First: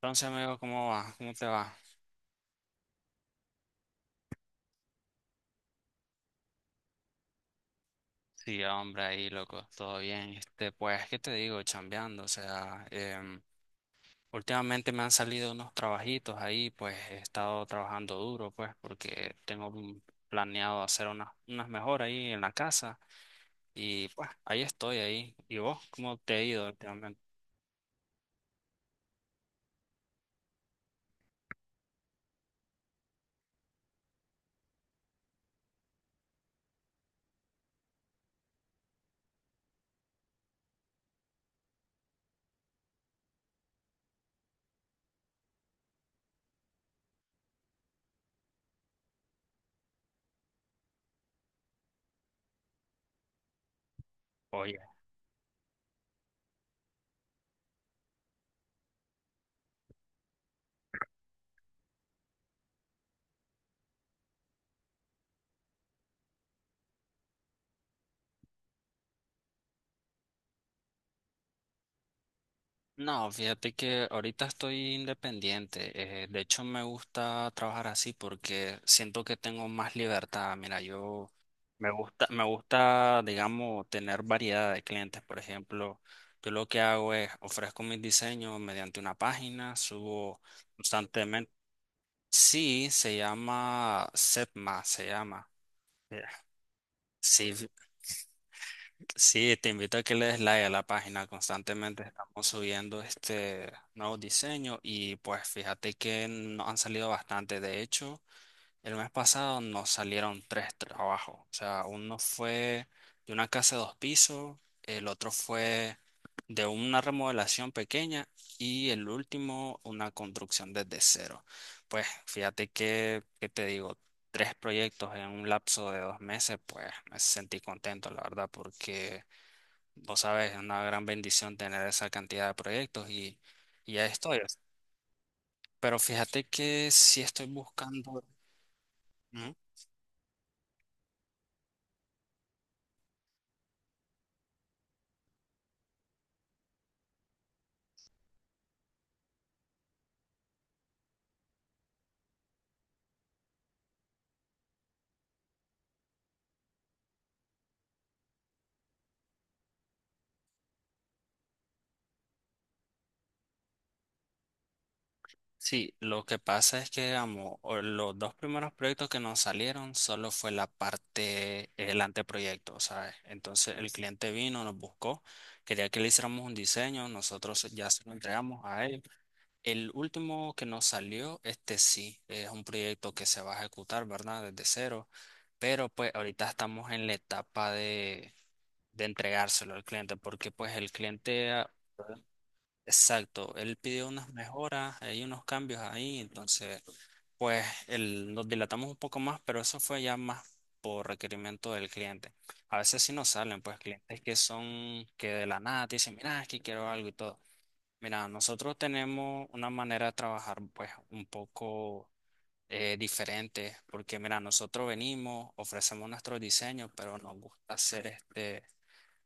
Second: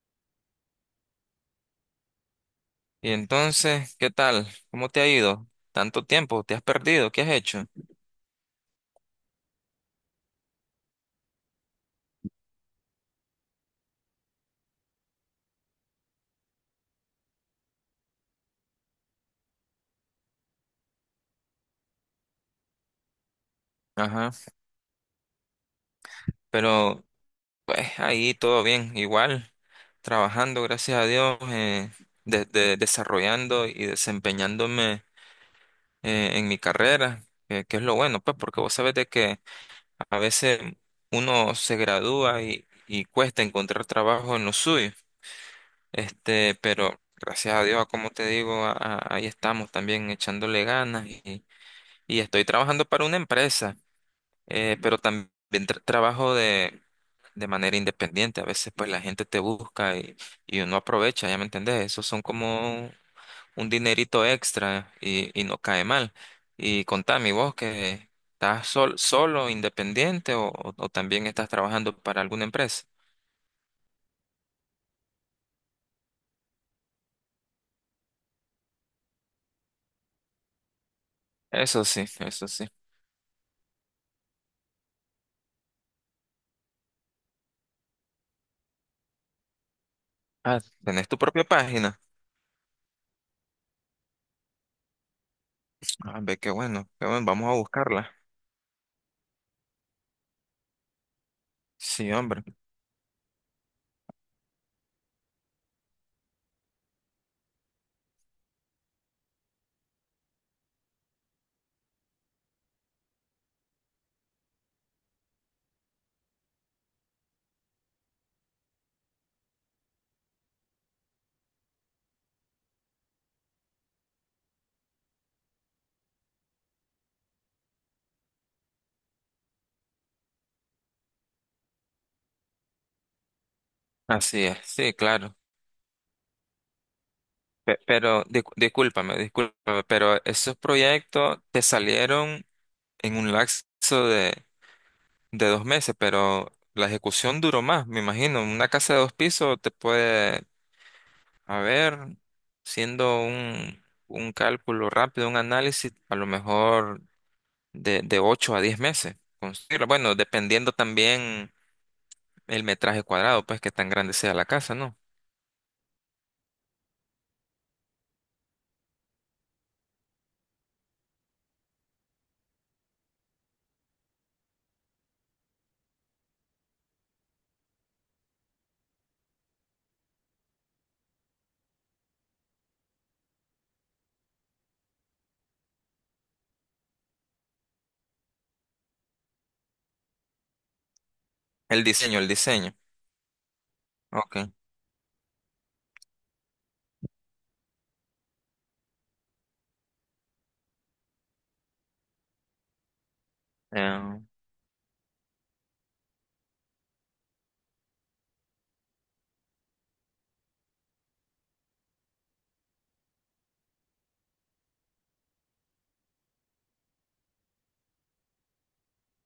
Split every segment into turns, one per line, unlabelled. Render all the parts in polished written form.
Entonces, amigo, ¿cómo va? ¿Cómo te va?
Y entonces, ¿qué tal? ¿Cómo te ha ido? ¿Tanto tiempo? ¿Te has perdido? ¿Qué has hecho?
Sí, hombre, ahí, loco, todo bien. Este, pues, ¿qué te digo? Chambeando, o sea, últimamente me han salido unos trabajitos ahí, pues, he estado trabajando duro, pues, porque planeado hacer unas mejoras ahí en la casa y, pues,
Ajá.
ahí estoy, ahí. ¿Y vos? ¿Cómo te ha ido
Pero,
últimamente?
pues, ahí todo bien, igual, trabajando, gracias a Dios, desarrollando y desempeñándome en mi carrera, que es lo bueno, pues, porque vos sabés de que a veces uno se gradúa y cuesta encontrar trabajo en lo suyo. Este, pero gracias a Dios, como te digo, ahí estamos también echándole ganas y estoy trabajando para una empresa, pero también trabajo de manera independiente. A veces pues la gente te busca y uno aprovecha, ya me entendés, esos son como un dinerito extra y no cae mal. Y contame, ¿y vos que estás solo, independiente o, o también estás trabajando para alguna empresa?
No, fíjate que ahorita estoy independiente. De hecho, me gusta trabajar así porque siento que tengo más libertad. Mira, yo
Eso sí,
me
eso sí.
gusta, digamos, tener variedad de clientes. Por ejemplo, yo lo que hago es ofrezco mis diseños mediante una página, subo
Ah, ¿tenés tu propia
constantemente.
página?
Sí, se llama Setma, se llama.
Ah,
Eh,
ve, qué bueno, vamos
Sí,
a buscarla.
Sí, te invito a que le des like a la página. Constantemente
Sí, hombre.
estamos subiendo este nuevo diseño y pues fíjate que nos han salido bastante. De hecho, el mes pasado nos salieron tres trabajos. O sea, uno fue de una casa de dos pisos, el otro fue de una remodelación pequeña y el último una construcción desde cero. Pues fíjate que, ¿qué te digo? Tres proyectos en un lapso de 2 meses, pues me sentí contento, la verdad, porque... Vos sabes, es una gran bendición tener esa cantidad de proyectos y ya estoy.
Así es, sí, claro.
Pero fíjate que si estoy buscando...
Pero discúlpame,
Ujú.
discúlpame, pero esos proyectos te salieron en un lapso de 2 meses, pero la ejecución duró más, me imagino. Una casa de 2 pisos te puede. A ver, siendo un cálculo rápido, un análisis, a lo mejor de 8 a 10 meses construirlo. Bueno, dependiendo también el metraje cuadrado, pues que tan grande sea la casa, ¿no?
Sí, lo que pasa es que, digamos, los dos primeros proyectos que nos salieron solo fue la parte, el anteproyecto, ¿sabes? Entonces el cliente vino, nos buscó, quería que le hiciéramos un diseño, nosotros ya se lo entregamos a él. El último que nos salió, este sí, es un proyecto que se va a ejecutar, ¿verdad? Desde cero, pero pues ahorita estamos en la etapa de entregárselo al cliente, porque pues el cliente, ah,
El diseño, el diseño.
exacto, él pidió unas
Ok.
mejoras, hay unos cambios ahí, entonces pues nos dilatamos un poco más, pero eso fue ya más por requerimiento del cliente. A veces sí nos salen pues clientes
eh,
que son que de la nada te dicen, mira, es que quiero algo y todo. Mira, nosotros tenemos una manera de trabajar pues un poco diferente, porque mira, nosotros venimos, ofrecemos nuestro diseño, pero nos gusta hacer este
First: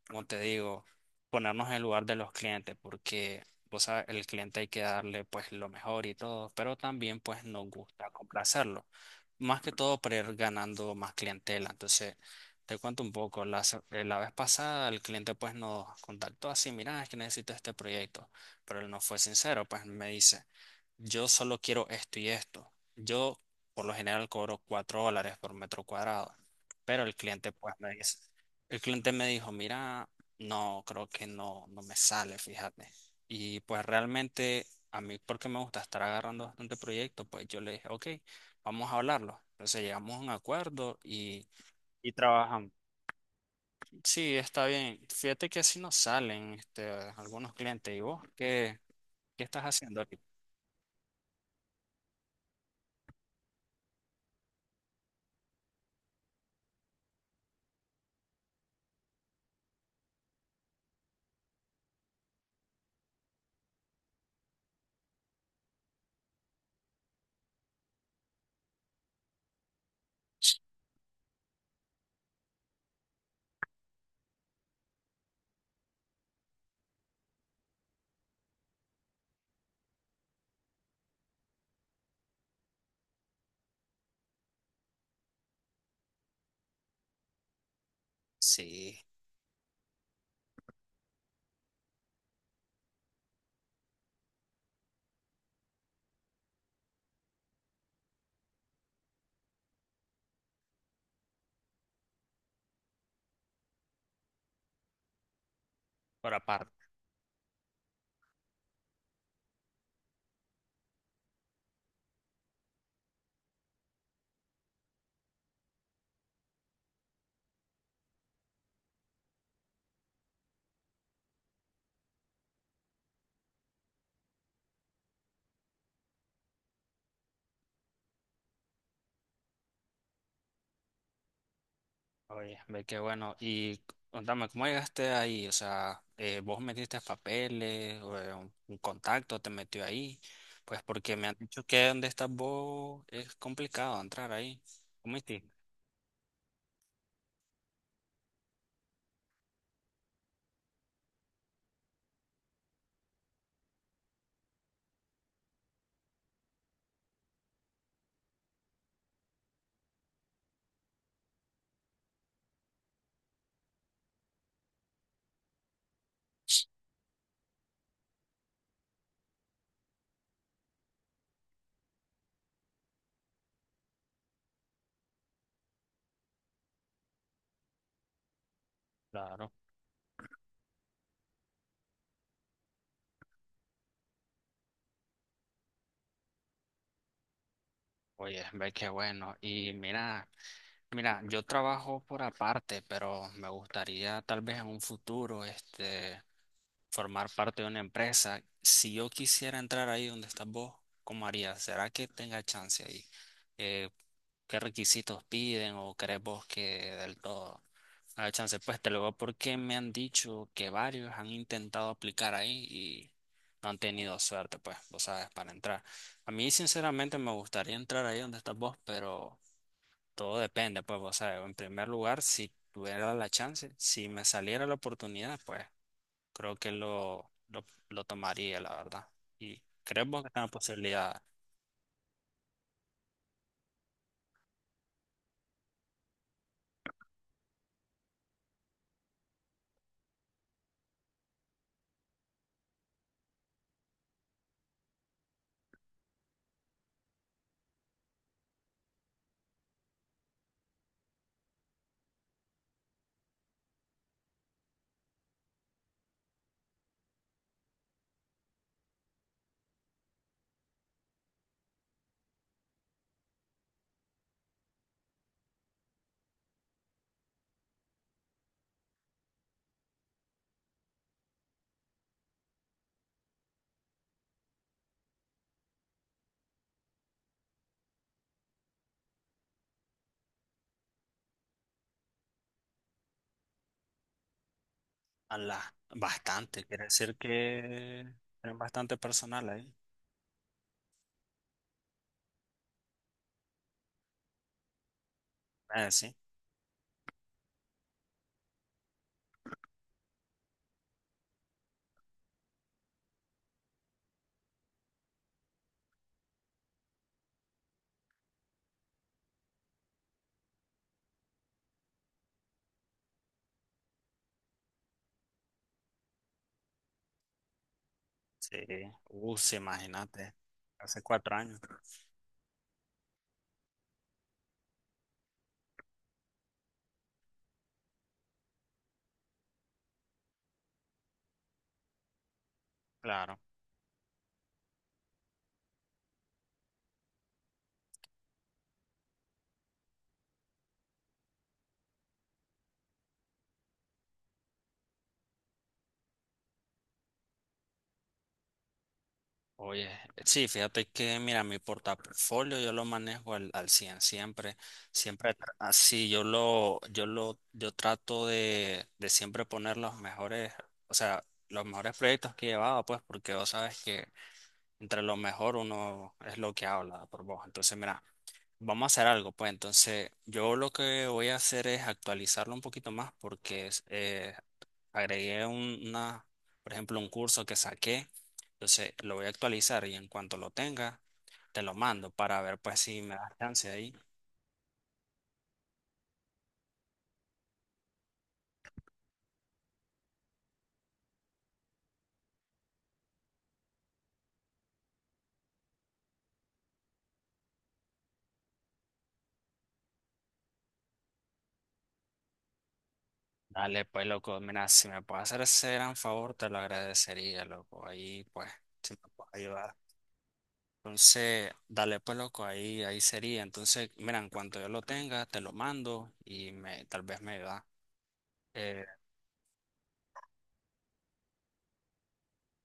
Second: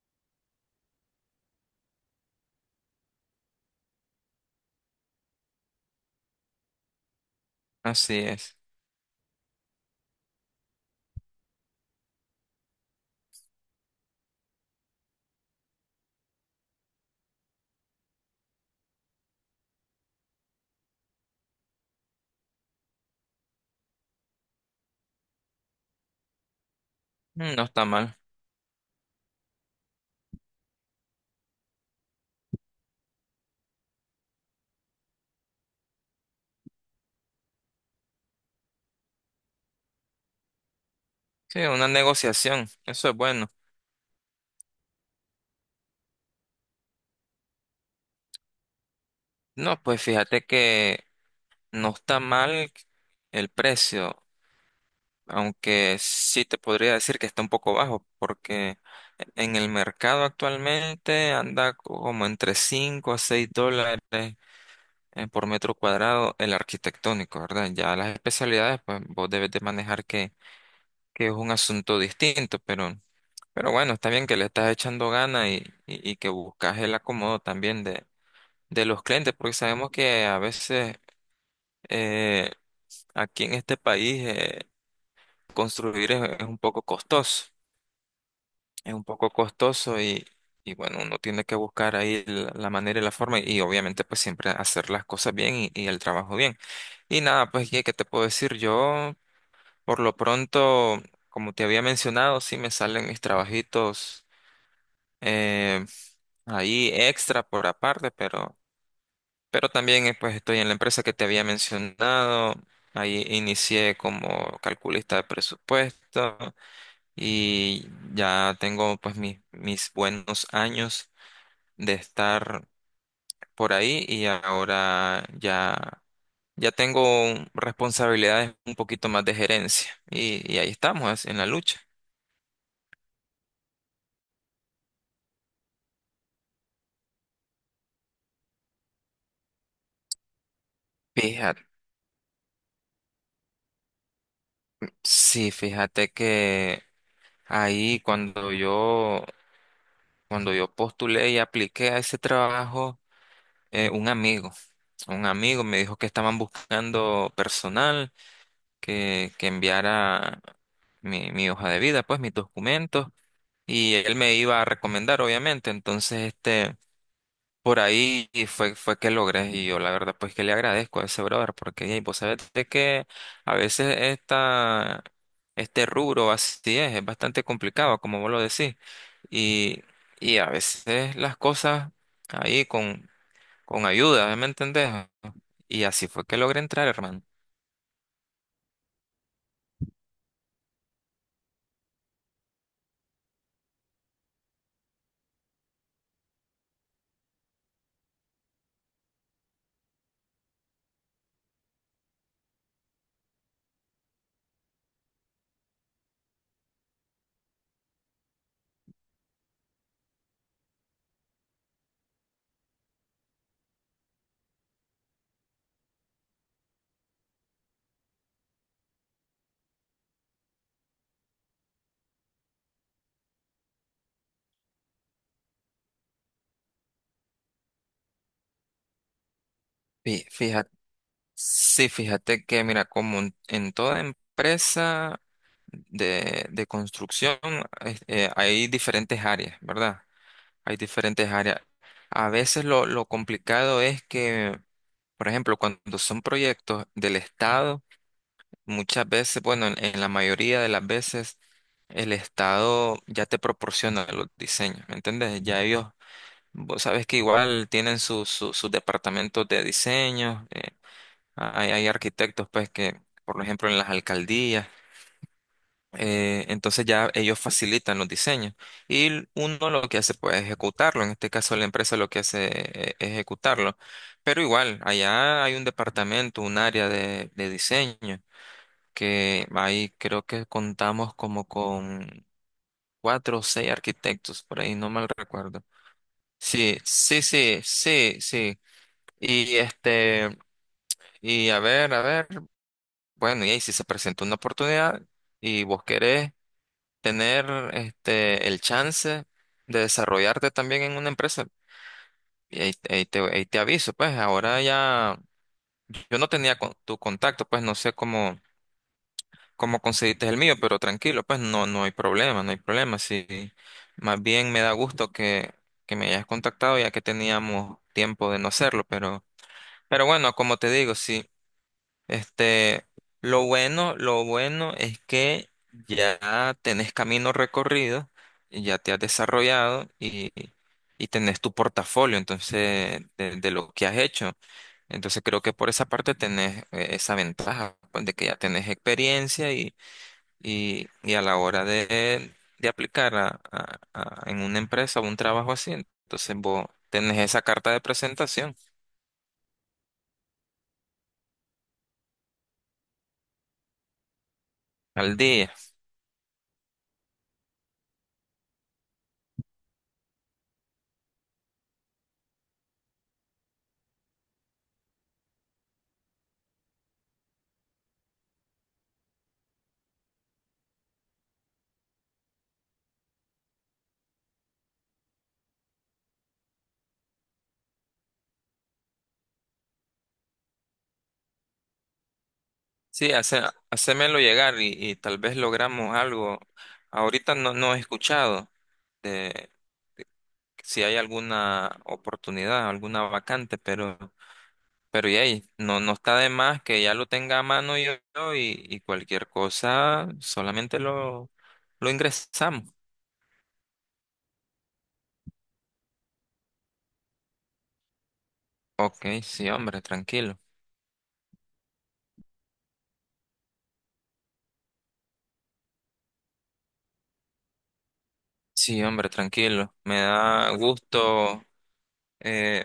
como te digo, ponernos en el lugar de los clientes, porque vos sabes, el cliente hay que darle pues lo mejor y todo, pero también pues nos gusta
Así es.
complacerlo, más que todo para ir ganando más clientela. Entonces, te cuento un poco, la vez pasada el cliente pues nos contactó así, mira, es que necesito este proyecto, pero él no fue sincero, pues me dice, yo solo quiero esto y esto. Yo por lo general cobro $4 por metro cuadrado, pero el cliente
Mm, no
pues
está
me dice...
mal.
El cliente me dijo, mira, no, creo que no, no me sale, fíjate. Y pues realmente a mí, porque me gusta estar agarrando bastante proyecto, pues yo le dije, ok, vamos a hablarlo. Entonces llegamos a un acuerdo
Sí, una
y
negociación.
trabajamos.
Eso es bueno.
Sí, está bien. Fíjate que así nos salen algunos clientes. ¿Y vos qué, qué estás
No,
haciendo
pues
ahorita?
fíjate que no está mal el precio, aunque sí te podría decir que está un poco bajo, porque en el mercado actualmente anda como entre 5 a 6 dólares, por metro cuadrado el arquitectónico, ¿verdad? Ya las especialidades, pues vos debes de manejar que es un asunto distinto, pero bueno, está bien que le estás echando ganas y que buscas el acomodo también de los clientes, porque sabemos que a veces eh, aquí en este país, construir es un poco costoso. Es
Sí,
un poco costoso y bueno, uno tiene que buscar ahí la, la manera y la forma y obviamente pues siempre hacer las cosas bien y el trabajo bien. Y nada, pues ¿qué, qué te puedo decir? Yo por lo pronto, como te había mencionado, sí me salen mis trabajitos, eh,
por aparte.
ahí extra por aparte, pero también, pues estoy en la empresa que te había mencionado. Ahí inicié como calculista de presupuesto y ya tengo pues mis buenos años de estar por ahí y ahora ya, ya tengo responsabilidades un poquito más de gerencia y ahí estamos en la lucha.
Oye, ve qué bueno. Y contame, ¿cómo llegaste ahí? O sea, ¿vos metiste papeles o un contacto te metió ahí? Pues porque me han dicho
Fíjate,
que donde estás vos es complicado entrar ahí. ¿Cómo hiciste?
sí, fíjate que ahí cuando yo postulé y apliqué a ese trabajo, eh, un amigo, un amigo me dijo que estaban buscando personal, que enviara mi hoja de vida, pues mis documentos, y él me iba a recomendar, obviamente. Entonces, este, por ahí fue que logré, y yo la verdad, pues que le agradezco a ese brother, porque ey, vos sabés de que a veces este rubro así es bastante complicado, como vos lo decís,
Claro.
y, y a veces las cosas ahí con ayuda, ¿me entendés? Y así fue que logré entrar, hermano.
Oye, ve qué bueno. Y mira, mira, yo trabajo por aparte, pero me gustaría tal vez en un futuro, este. Formar parte de una empresa, si yo quisiera entrar ahí donde estás vos, ¿cómo harías? ¿Será que tenga chance ahí? Eh, ¿Qué requisitos piden o crees vos que del todo haya chance? Pues te lo digo porque me han dicho que varios han intentado aplicar ahí y no han tenido suerte, pues, vos sabes, para entrar. A mí, sinceramente, me gustaría entrar ahí donde estás vos, pero todo depende, pues, vos sabes, en primer lugar, si tuviera la chance, si me saliera la oportunidad, pues creo que lo tomaría, la verdad. Y creemos que es una
Fíjate.
posibilidad
Sí, fíjate que, mira, como en toda empresa de construcción, hay diferentes áreas, ¿verdad? Hay diferentes áreas. A veces lo complicado es que, por ejemplo, cuando son proyectos del Estado, muchas veces, bueno, en la mayoría de las veces, el Estado ya te proporciona los diseños, ¿me entiendes? Ya ellos, vos sabes que igual tienen sus sus departamentos de diseño. Hay, hay arquitectos, pues, que, por ejemplo, en las alcaldías, entonces ya ellos facilitan los diseños y uno lo que hace, pues, es ejecutarlo. En este caso, la empresa lo que hace, es ejecutarlo. Pero igual, allá hay un departamento, un área de diseño, que ahí creo que contamos como con 4 o 6 arquitectos, por ahí, no mal
a la,
recuerdo.
bastante.
Sí,
Quiere decir
sí, sí,
que
sí,
es
sí.
bastante personal
Y
ahí.
este, y a ver, a ver. Bueno, y ahí si se presenta una oportunidad y vos
Sí,
querés tener este el chance de desarrollarte también en una empresa, y ahí, ahí te aviso, pues ahora ya yo no tenía tu contacto, pues no sé cómo, cómo conseguiste el mío, pero tranquilo, pues no, no hay problema, no hay problema. Sí, más bien me da gusto que me hayas contactado ya que teníamos tiempo de no
sí.
hacerlo,
Sí,
pero
imagínate.
bueno, como te digo,
Hace
sí.
4 años.
Este, lo bueno es que ya tenés camino recorrido, y ya te has desarrollado y tenés tu portafolio, entonces,
Claro.
de lo que has hecho. Entonces creo que por esa parte tenés, esa ventaja, pues, de que ya tenés experiencia y a la hora de aplicar en una empresa o un trabajo así, entonces vos tenés esa carta de presentación
Oye, sí, fíjate que, mira, mi portafolio yo lo manejo al 100 siempre,
al día.
así, yo trato de siempre poner los mejores, o sea, los mejores proyectos que he llevado, pues, porque vos sabes que entre lo mejor uno es lo que habla por voz. Entonces, mira, vamos a hacer algo, pues entonces yo lo que voy a hacer es actualizarlo un poquito más porque es, agregué una, por ejemplo, un curso que saqué, entonces lo voy a actualizar y en cuanto lo tenga, te lo mando para ver pues si
Sí,
me das
hace,
chance ahí.
hacémelo llegar y tal vez logramos algo. Ahorita no, no he escuchado de si hay alguna oportunidad, alguna vacante, pero y ahí, no, no está de más que ya lo tenga a mano yo, yo y cualquier cosa, solamente lo ingresamos.
Dale, pues loco, mira, si me puedes hacer ese gran favor, te lo agradecería, loco. Ahí pues, si
Ok,
me puedes
sí,
ayudar.
hombre, tranquilo.
Entonces, dale pues loco, ahí, ahí sería. Entonces, mira, en cuanto yo lo tenga, te lo mando y me, tal vez me da.
Sí,
Eh,
hombre, tranquilo. Me da gusto, eh,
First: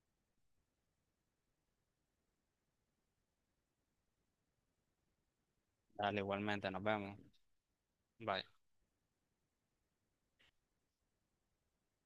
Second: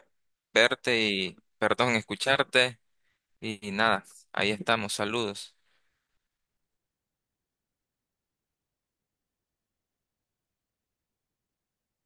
verte y, perdón, escucharte y nada, ahí estamos, saludos.
Dale igualmente, nos vemos. Bye.